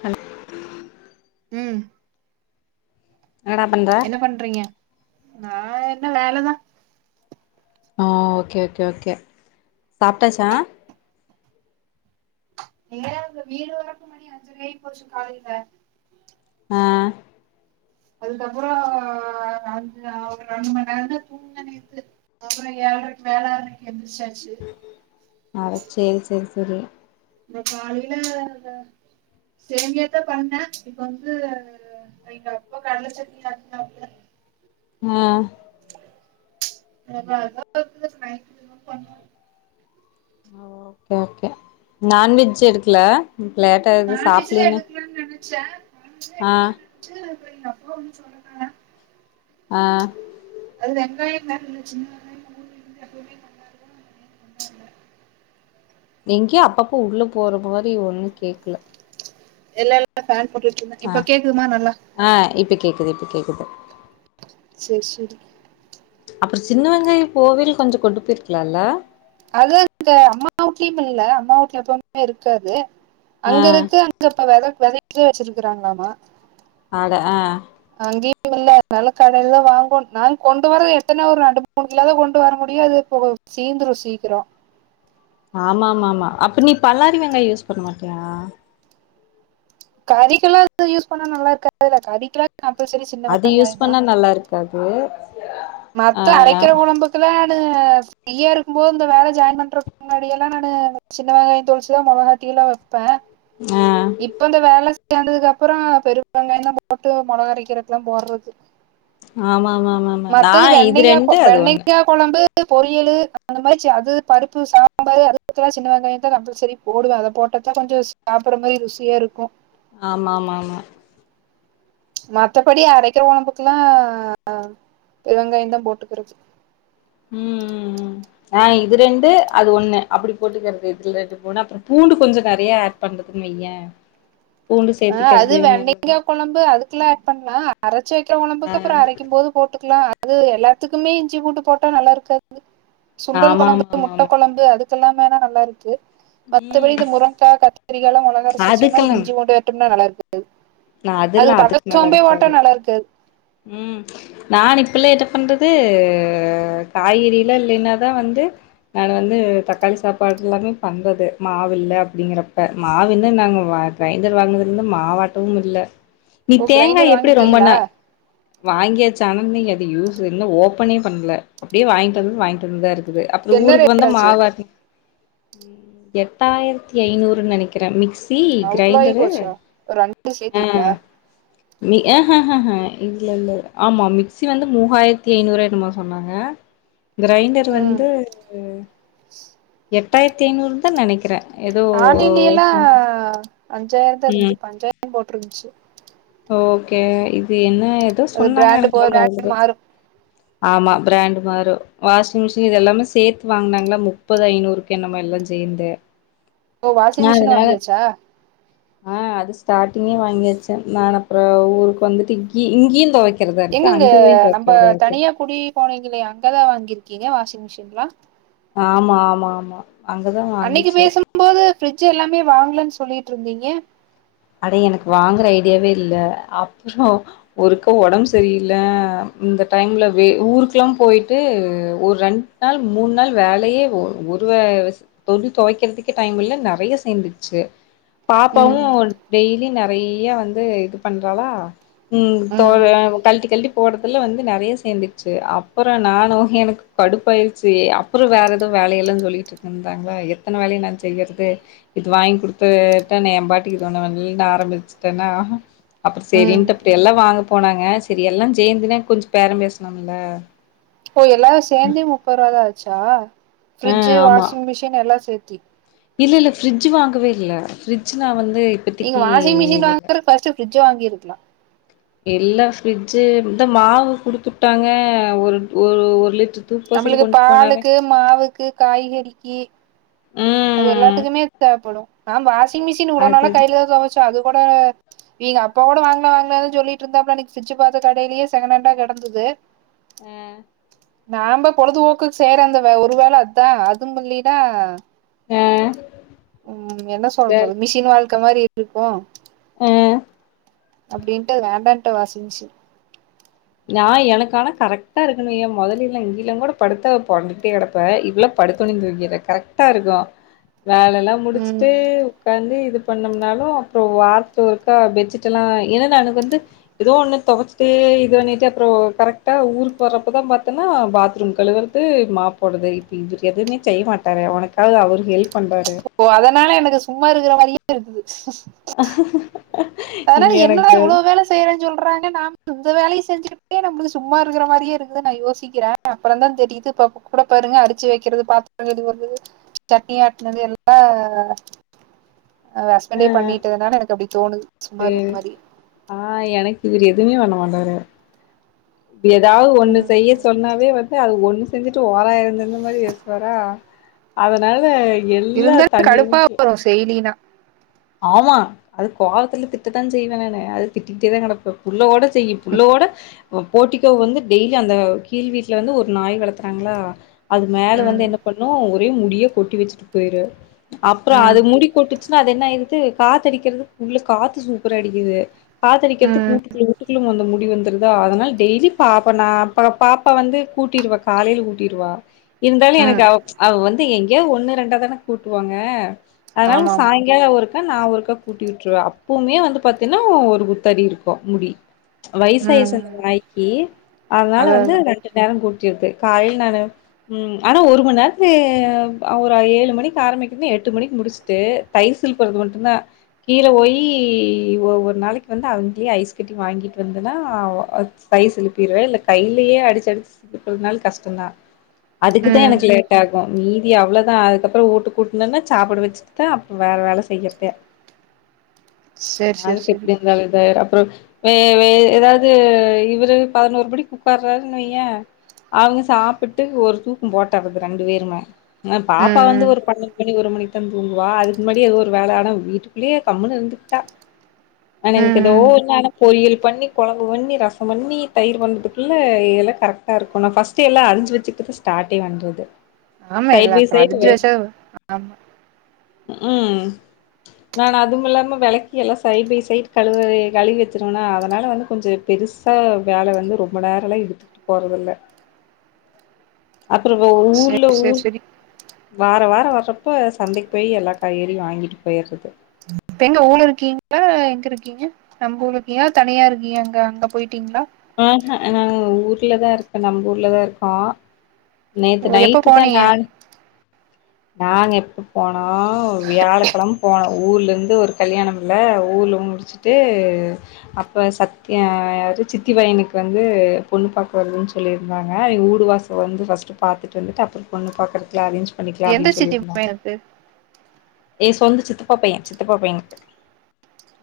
hello உம் என்னடா பண்ற என்ன பண்றீங்க நான் என்ன வேலைதான் ஹ ஓகே ஓகே ஓகே சாப்பிட்டாச்சா எங்க அவங்க வீடு வரக்கும் மன்ன அஞ்சு ரூபகி போச்சு காலையில ஆ அதுக்கப்புறம் அ்ச ஒரு ரெண்டு மணி நேரம்தான் தூங்க நேத்து அப்புறம் ஏழுரைக்கு வேளாக்கு எந்திரச்சாச்சு அத சரி சரி சரி நா காலையில சேமியாத்தான் பண்ணேன் இப்ப வந்துங்க அப்ப கடலை சட்டா ஆஹ் அத அத பண்ண ஓகே ஓகே நான்வெஜ் எடுக்கல லேட்டா எது நான்வெஜ்ஜும் சாப்லின்னு எடுக்கலாம்னு நினைச்சேன் நான்வஜஜும் ஆ எக்கலனு நினைச்சு அ அப்பா ஒன்னும் சொல்லறங்கள ஆ அது எங்க நா சின்ன வெங்காய எப்பவுமே [unintelligible] கொண்டாடுவோ கொண்டாடல எங்யோ அப்பப்போ உள்ள போற மாரி ஒண்ணு கேக்கல [unintelligible] இருந்தே அ இப்ப கேக்குதுமா நல்லா ஆ இப்ப கேக்குது இப்ப கேக்கு [inaudible] செரி செரி அப்புற சின்ன வெங்காய போவில் கொஞ்ச கொண்டு போய்ருக்கலா இல்ல அது அங்க அம்மா வுட்லயு இல்ல அம்மா வுட்ல எப்பவுமே இருக்காது ஆ அங்க இருக்கு அங்க அப்பதத வச்சிருக்கிறாங்களாமா அட ஆ [unintelligible] கடையில தா வாங்கோன் நா கொண்டு வர்றது எடுத்துனு ஒரு ரெண்டு மூணு கிலோ தா கொண்டு வர முடியு அது சீந்துரு சீ கிறோ ஆமா ஆமா ஆமா அப்ப நீ பல்லாரி வெங்காய யூஸ் பண்ண மாட்டியா கறிக்கெல்லா அது யூஸ் பண்ண நல்லா இருக்காதுல்ல கறிக்கலா அது யூஸ் பண்ணா நல்லா இருக்காது மத்த அரைக்கிற ஆ உடம்புக்குலாஇிி ந ஃபிரீயா இருக்கு போது இந்த வேல ஜாயின் பண்றக்கு முன்னாடியெல்லா நானு சின்ன வெங்காய தோலுரிச்சிதா மிளகாத்தி எல்லா ப்ப ஆ இப்ப இந்த வேல வந்ததுக் அப்புற பெரு வெங்காய தா போட்டு மொளக அரைக்கிறது எல்லா போறது ஆமா ஆமா ஆமா ஆமா நா மத்தது இது வெண்டைங்கா ரெண்டு அது ஒண்ணு வெண்டைங்கா கொழம்பு பொரியலு அந்த மாரி அது பருப்பு சாம்பார் அது [unintelligible] சின்ன வெங்காய தா கம்பல்சரி போடுவே அத போட்டதா கொஞ்சோ சாப்பிற மாரி ருசியா இருக்கு ஆமா ஆமா ஆமா மத்தபடி அரைக்கிற உடம்புக்குல்லா பெரிய வெங்காய தா போட்டுக்கிருச்சசி ம் ஆ இது ரெண்டு அது ஒண்ணு அப்படி போட்டுக்கறது இதுல ரெண்டு போனா அப்புற பூண்டு கொஞ்சோ நெறைய ஆட் பண்றதுன் வையே பூண்டு ஆ அது சேத்திக்கிறது நல்லது வெண்டைங்கா கொழம்பு அதுக்குல்லா ஆட் பண்ணலா அர சேக்கிற உணம்புக்கு அப்புற அரைக்கு போது போட்டுக்கலா அது எல்லாத்துக்குமே இஞ்சி பட்டு போட்டா நல்லா இருக்காது ஆ சுண்டல் ஆமா ஆமா கொழம்பு ஆமா முட்ட ஆமா கொழம்பு அதுக் இ எல்லாமே ணா நல்லா இருக்கு மத்தபடி ம் இந்த முரங்காக்கா கத்திரிக்க எல்லா மெளகா அரச்சி வச்சம்னா அது அதுக்கெல்லா இஞ்சி பூண்டு நல்லாருக்கு நா அதெல்லா அதுக் பட்ட அதுக்கு நல்லா சோம்பே இருக்காது ஓட்டனு நல்லா இருக்குது ம் நா இப்பெல்லா என்ன பண்றது காய்கறிலா இல்லைனாதா வந்து நா வந்து தக்காளி சாப்பாடு எல்லாமே பண்றது மாவு இல்ல அப்படிங்கறப்ப மாவுன்னு நாங்க கிரைண்டர் வாங்குதுல இருந்து மாவாட்டமு இல்ல நீ ஓ தேங்கா கிரைண்டர் எப்படி ரொம்ப வாங்கிட்டீங்களா நா வாங்கியாச்சு ஆனா இன்னோ எத யூஸ் இன்னோ ஓபனே பண்ல அப்படியே வாங்கிட்டு வந்தது வாங்கிட்டு வந்ததா இருக்கு இது அப்புறோ என்ன ஊருக்கு ரேட் வந்தா ஆச்சு மாவாட்டி ம் எட்டாயிரத்தி ஐநூறுனு நெனைக்குற மிக்ஸ் மிக்ஸி அவ்ளோ ஆயி கிரைண்டரு போச்சா ஒரு ரெண்டு ஆ சேத்தியா மி ஏ ஹஹ ஹ இல்ல இல்ல ஆமா மிக்சி வந்து மூவாயிரத்தி ஐனூறு என்னமோ சொன்னாங்க கிரைண்டர் ம் வந்து எட் எட்டாயிரத்து நூறுனு தா நெனக்குற ஆன்லைன்யிலா அஞ்சாயிரம் தா இருந்து ம் அஞ்சாயிரம் போட்டிருந்துச்சு ஓகே இது என்ன ஏதோ அது சொன்னாங்க பிராண்டு எனக்கு போக கே பிராண்டு மறந்துப்போச்சு மாறும் ஆமா பிராண்டு வரோ வாஷிங் மிஷின் இது எல்லாமே சேத்து வாங்கினாங்களா முப்பது ஐநூறுக்கு என்னமோ எல்லாமே சேய்ந்து ஓ வாஷிங் மிஷின் வாங்கியாச்சா ஆ அது ஸ்டார்ட்டிங்கே வாங்காச்சே நா அப்புறோ ஊருக்கு வந்துட்டு இங்கி இங்கியும் தொவைக் எங்கங்க நம்ம தனியா குடி போனீ ங்கள அங்கதா வாங்கியிருக்கீங்க வாஷிங் மிஷின்லா ஆமா ஆமா ஆமா அங்கதா அன்னிக்கு வாங்குச்சு பேசும்போது பிரஃரிட்ஜ் எல்லாமே வாங்கலன்னு சொல் சொல்லிட்டு இருந்தீங்க அடே எனக்கு வாங்குற ஐடியாவே இல்ல அப்புறோ ஒருக்க ஒடம்பு சரியில்ல இந்த டைம்ல வே ஊருக்குெல்லா போயிட்டு ஒரு ரெண்டு நாள் மூணு நாள் வேலயே ஒரு வே துணி தொவைக்கிறதுக்கு டைம்ல நறைய சேந்துச்சு பாப்பாவோ ம் துணி நறைய வந்து இது பண்றாளா ம் தோ கலட்டி கலட்டி போடுறதுல வந்து நறைய சேந்துருச்சு அப்புறோ நானோ எனக்கு கடுப்பாயிடுச்சு அப்புறோ வேற எதவு வேலையெல்லா சொல்லிட்டு இருக்குன்னந்தாங்களா எத்தன வேலய நா செய்யறது இது வாங்கி குடுத்துட்டா ஏ பாட்டுக்கு இருப் சொன்னவன்டீயே ஆரம்பிச்சுட்டேன்னா அப்புறோ ம் செரின்ட்டு அப்டி எல்லா வாங்க போனாங்க செரி எல்லா சேந்துனா கொஞ்சோ பேரம் பேசுனும்ல ப்ப எல்லாரும் சேர்ந்தே முப்பதுருவாதா ஆச் ஆச்சா ஆ ஃபிரிட்ஜு ஆமா வாஷிங் மிஷின் எல்லா சேத் டி இல்ல இல்ல ஃப்ரிட்ஜு வாங்கவே இல்ல ஃப்ரிட்ஜு நா வந்து நீங்க இப்பத்திக்கு வாஷிங் மிஷின் இது இல்ல வாங்கறது பஸ்ட்டு பிரிட்ஜு வாங்கியிருக் கிலா எல்லா ஃப்ரிட்ஜு இந்த மாவு குடுத்துபுட்டாங்க ஒரு ஒரு லிட் நம்மளுக்கு பாலுக்கு மாவுக்கு காய்கறி கி அது ம் எல்லாத்துக்குமே தேவைப்படும் ஆ வா மிஷின் அது உன அது கையில துவச்ச அது கூட ங்க அப்ப கூட வாங்கலாம் வாங்கு சொல்லிட்டு இருந்தா அப்ப இன்னைக்கு சிு பார்த்த கடையிலயே செகண்ட் ஹண்டா கிடந்தது உஹ் நாம பொழுதுபோக்குக்கு சேற அந்த ஒரு வேளை அதான் அது பல்லடா ஆ உம் என்ன இதா சொல்றது இருக்கு மிஷின் வாழ்க்கை மாதிரி இரு இருப்பா ஆ அப்படின்ட்டு வேண்டான்ட்டு வாசிச்சு நான் எனக்கு ஆானா கரெக்ட்டா இருக்கணு ஏயன் முதல்லல்லாம் இங்கிலும் கூட படுத்த போறிட்டே கிடப்ப இவ்வளவு படுடுத்தணேனு தூங்கற கரெக்ட்டா இருக்கும் வேலை எல்லாம் ம் முடிச்சுட்டு உட்காந்து இது பண்ணம்னாலும் அப்புறம் வாக்கா பெட்ீட் எல்லாம்க்கு வந்து ஏதோ ஒண்ணு தச்சே இதுண்ணி அறம் கரெக்டா ஊருக்கு வர்றப்பதான்ன்னா பாத்ரூம் கழுுவறது மாப்படுது இ இ எதுவுமே செய்ய மாட்ட உனக்காவ அவ ஹெல்ப் பண்றாரு அதனால எனக்கு சும்மா இருக்கிற மாதிரிய சரி [unintelligible] அதனால இங்க எனக்கு என்னதான் அவ்வளவு வேலை செய்யறேன்னு சொல்ல றாங்க நாம இந்த வேலையை செஞ்சுக்கே நம்மளுக்கு சும்மா இருக்கிற மாதிரியே இருக்குதுன்னு நான் யோசிக்கிறேன் அப்புறம தான் தெரியுது இப்ப கூட பாருங்க அரிச்சு வைக்கிறது பாத்திரம்து வருது சட்னி ஆட்டினது எல்லாம் ஹ ஹஸ்பண்டே பண்ணிட்டேதுனானே எனக்கு அப்படி தோணு ச ஆஹ் எனக்கு வி எதுன வேண வல்லற ஏதாவது ஒண்ணு ம் செய்ய சொன்னாவே வந்து அது ஒண்ணு செஞ்சுட்டு ஓராய இருந்தந்த மாதிரி பேசுவாரா அதனால எல்லா இருந்தாலும் தண்ணி கடுப்பா ஊத்தி வரும் செயலினா ஆமா அது கோலத்துல திட்டட்டுதான் செய்வேன் நான அது திட்டிட்டே தான் கிடப்பேன் புள்ள கூட செய்ய ோட போட்டிக்க வந்து டெய்லி அந்த கீழ் வீட்டுல வந்து ஒரு நாய் வளர்த்துறாங்களா அது மேல ம் வந்து என்ன பண்ணும் முடிய கொட்டி வச்சுட்டு போயிரு அப்புறம் அது ம் முடிொட்டுச்சுன்னா என்ன காத்த அடிக்கிறது உள்ள காத்து சூப்பரா அடிக்குது ம் காதரிக்கிறதுக்கு வீட்டுக்குள்ள வீட்டுக்குள்ளும் வந்த முடி வந்துரு த அதனால் டெய்லி பாப்ப நா அப்பற பாப்பா வந்து கூட்டிருவா காலைல ஊட்டிருவா இருந்தாலு எனக்கு ம் அவ அவ் வந் து எங்யோ ஒன்னு ரெண்டாதான கூட்டுவாங்க அதனால ஆமா ஆமா சாய்ங்கால ஒர்க் நா ஒருக்கா கூட்டி விட்ருவே அப்போமே வந்து பாத்தீனா ஒரு குத்தடி இருக்கு முடி ம் வய்சாய்ருச்சு அந்த ம் நாய்க்கி அதனால அதா வந்து அதா ரெண்டு நேர கூட் டிருப்பே காலைல் நானு உம் ஆனா ஒரு மண் நேரத்து அ ஒரு ஏழு மணிக்கு ஆரம்மிக்து எட்டு மணிக்கு முடிச்ட்டு தைசில் ஒரு இது மட்டுந்தா கீழ வோயி ஒவ்வொர் நாளைக்கு வந்து அங்கே ஐஸ் கட்டி வாங்கிட்டு வந்தனா அ தைசிழுப்பிருவே இல்ல கைலயே அடிச்சு அடிச்சு சிழுப்புனாலு கஷ்டந்தா அதுக்குதா ம் எனக்கு லேட் ஆகு மீதி அவ்ளதா அதுக்கப்ற வூட்டு கூட்னனா சாப்பாடு வச்சுட்தா அப்ற வேற வேல செ செய்யற்தே சேரி சேரி நாலுக்கு சேரி எப்டி இருந்தாலு இதேறப் அப்ற வே வே எதாவ்து இவரு பதுனோர் பிடிக் உக்கார்றாருன் வய்யே அவ்ங்க சாப்பிட்டு ஒரு தூக்க போட்டறது ரெண்டு வேருமா ஆஹ் பாப்பா ம் வந்து ம் ஒரு பன்னண்டு மணி ஒரு மணிக்கு தா தூங்குவா அதுக்கு முன்னாடியே எதோ வேல ஆனா வீட்டுக்குள்ளே கம்முனு இருந்துகிட்டா ஆனா எனக்கு ம் எதோ ம் ஒரு நானப் பொரியல் பண்ணி கொழம்பு பண்ணி ரசம் பண்ணி தயிரு பண்றதுக்குள்ள எல்லா கரெக்டா இருக்கு நா ஃபஸ்ட்டு எல்லா அறிஞ்சு வச்சுக்கிட்டு தா ஸ்டார்டே பண்றது ஆமா சைட் எல்லா பை கா அறிஞ்சு வச்சா ஆமா உம் நான் அதும் இல்லாம வெலக்கி எல்லா சைட் பை சைட் கழுவவே கழுவி வச்சுருவனா அதனால வந்து கொஞ்ச பெருசா வேல வந்து ரொம்ப நேரலா இழுத்துக்கிட்டு போறதில்ல அப்ற ஒங்க சேரி ஊர்ல சேரி ஊர் சேரி வார வார் ஆ வர்றப்ப சந்தைக்கு போய் எல்லா காய்கறியு வாங்கிட்டு போய்றது இப்ப எங்க ஊர்ல இருக்கீங்ளா எங்க இருக்கீங்க நம்ப ஊர்ல இருக்கியா தனியா இருக்கியா அங்க அங்க போயிட்டீங்ளா ஆஹ்ஹ நா ஊர்லதா இருக்க நம்ப ஊர்லதா இருக்கோ நேத்து ஓ, எப்ப நைட்டுத்தா போனீங்க நானு நாங்க எப்ப போ நா வியாழக்கெழம போன ஊர்ல இருந் து ஒரு கல்யாணமுல்ல ஊர்ல முடிச்சிட்டு அப்ப சத்யா யாரு சித் திவா‌ எனக்கு வந்து பொண்ணு பாக்க வருதுன் சொல்லிருந்தாங்க ஊடுவாச வந்து ஃபஸ்ட்டு பாத்துட்டு வந்துட்டு அப்ற பொண்ண பாக்குறக்லா அப்டின் சொல் எந்த சித்தி மயனுக்கு எ சொந்த சித்தப்பா பைய சித்தப்பா பையனுக்கு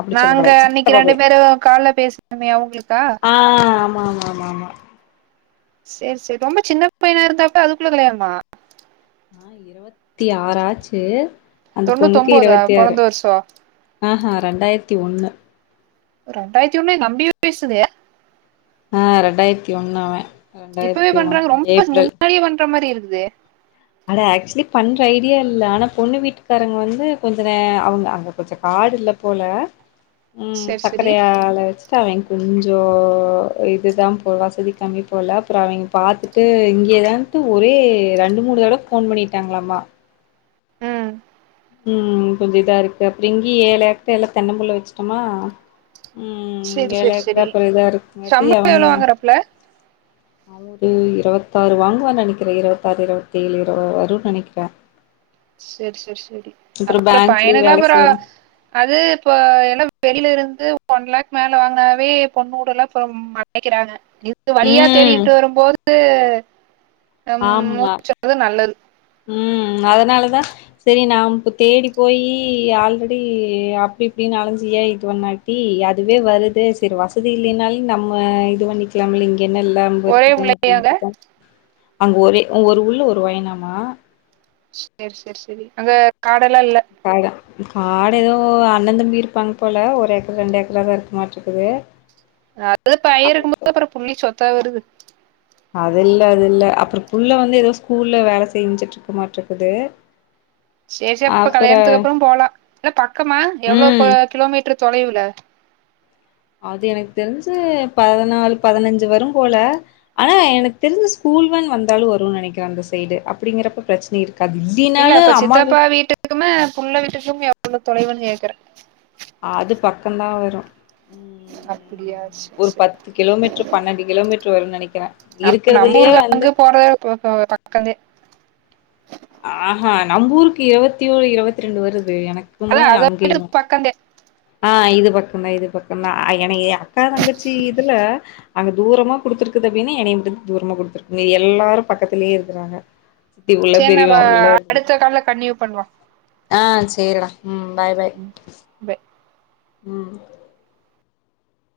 அப்டி நாங்க சொல்லக்கூடாது அன்னைக்கு சித்தப்பா ரெண்டு பைய பேரு கால்ல பேசுனமே அவ்ங்களுக்கா ஆ ஆமா ஆமா ஆமா சேர் சேர் ரொம்ப சின்ன பையனா இருந்தாப்ல அதுக்குள்ள கல்யாணமா ஆஹ் இருவத்தி ஆறாச்சு அந்த தொண்ணூத்தொம்போதா பெறந்த வர்ஷ ஆஹ்ஹ ரெண்டாயிரத்தி ஒன்னு ரெண்டாயிரத்தி ஒன்னு நம்பியு பேசுதே ஆஹ் ரெண்டாயிரத்தி ஒன்னு அவ இப்பவே ரெண்டாயிரத்தி பண்றாங்க ஒண்ணு ரொம்ப ஏப்ரல் முன்னாடியே பண் ண்ற மாரி இருக்குதே அட ஆக்சுலி பண்ற ஐடியா இல்ல ஆனா பொண்ணு வீட்டுக்காரங்க வந்து கொஞ்ச நே அவ்ங்க அங்க கொஞ்ச காடு இல்ல போல உம் செரி செரி சர்க்கரை ஆலை வச்சுட்டா அவங் கொஞ்ஞோ இதுதான் போல்ல வசதி கம்மி போல அப்புறோ அவிங்க பாத்துட்டு இங்கிதான்து ஒரே ரெண்டு மூணு தட போன் பண்ணிட்டாங்குளாமா ம் உம் கொஞ்சு இதா இருக்கு அப்பிடிங் இங்கி ஏழு ஏக்கட்ர எல்லா தென்ன புள்ள வெச்சுட்டோமா சேர் சேர் செரி சம்பளோ எவ்ளோ வாங்குறாபுல்ல அவன் ஒரு இருவத்தாறு வாங்குவான் நனைக்கிறே இருவத்தாறு இருவத்தி ஏழு இரு வரு நினைக்கிறே சேரி சேர் சேரி அப்புறோ பையனுங்குலா வேல புறோ செய்றா அது இப்ப எல்லா வெளியில இருந்து ஒன் லேக் மேல வாங்கினாவே பொண்ணுடலப் அப்புறோம் மடைக்கிறாங்க இது வழியா ம் தேடிட்டு வரும்போது [unintelligible] ஹம் ஆமா மூச்சுறது நல்லது ம் அதுனாலதா சேரி நாம் இப்ப தேடி போய் ஆல்ரெடி அப்பிடி இப்பிடின்னு அலஞ்சு ஏ இது பண்ணாட்டி அதுவே வருது சேர் வசதி இல்லைனால் நம்ம இது பண்ணிக்குலாம் இல்லிங் இங்க என்னு இல்லாம் ஒரே இருக்குது அப்பிடின் புள்ளையாங்க தான் அங்க ஒரே ஒரு உள்ள ஒரு வயினாமா சேர் சேர் சேரி அங்க கா [unintelligible] காட எதோ அண்ண தம்பி இருப்பாங்க போல ஒரு ஏக்கர் ரெண்டு ஏக்கரா தா இருக்கு மாட்டு இருக்குது அத பயர் இருக்கும் போது அப்புறோ புள்ளி சொத் த்தா வருது அது இல்ல அது இல்ல அப்புறோ புள்ள வந்து ஏதோ ஸ்கூல்ல வேல செஞ்சிட்டு இருக்கு மாட்டு இருக்குது சேர் சேர் இப்ப கல்யாணத்துக்கு அப்புறோ போலா இல்ல பக்கமா எவ்வுளோ கோ ம் கிலோமீட்ரு தொலைவுல்ல அது எனக்கு தெரிஞ்சு பதினாலு பதினஞ்சு வரும் போல ஆனா எனக் தெரிஞ்சு ஸ்கூல் வேன் வந்தாலு வரும்னு நனைக்கிறே அந்த சைடு அப்பிடிங்கறப்ப பிரச்சினை இரு இல்ல இப்ப சித்தப்பா வீட்டுக்குமே புள்ள வீட்டுக்கும் உள்ள தொலைவுன் கே்குறே அது பக்கந்தா வரு உம் ம் அப்டியா ம் சேர் ஒரு சேர் பத்து கிலோமீட்டரு பன்னெண்டு கிலோமீட்ரு வரு நனிக் அப்ப நம்ப ஊருக்கு அங்க போற [unintelligible] பக்கந்தே ஆஹ ஹா நம்பு ஊருக்கு இருவத்திஓர் இருபத்தி ரெண்டு வருது அதா எனக்கும்மு அத விட அங்கியும் பக்கந்தே ஹா இது பக்குனே இது பக்குன்னா [unintelligible] அக்கா தங்கச்சி இதுல அங்கு தூரமா குடுத்துருக்குது அப்டின்னா என்னை மட்டும் தூரமா குடுத்துருகிங்க எல்லாரும் பக்கத்திலயே இருக்குறாங்க சித் சேர் நா அவா அடுத்த கால்ல கண்னியூ பண்ணுவா ஆ சேரடா ம் பாயி பாய் பை உம்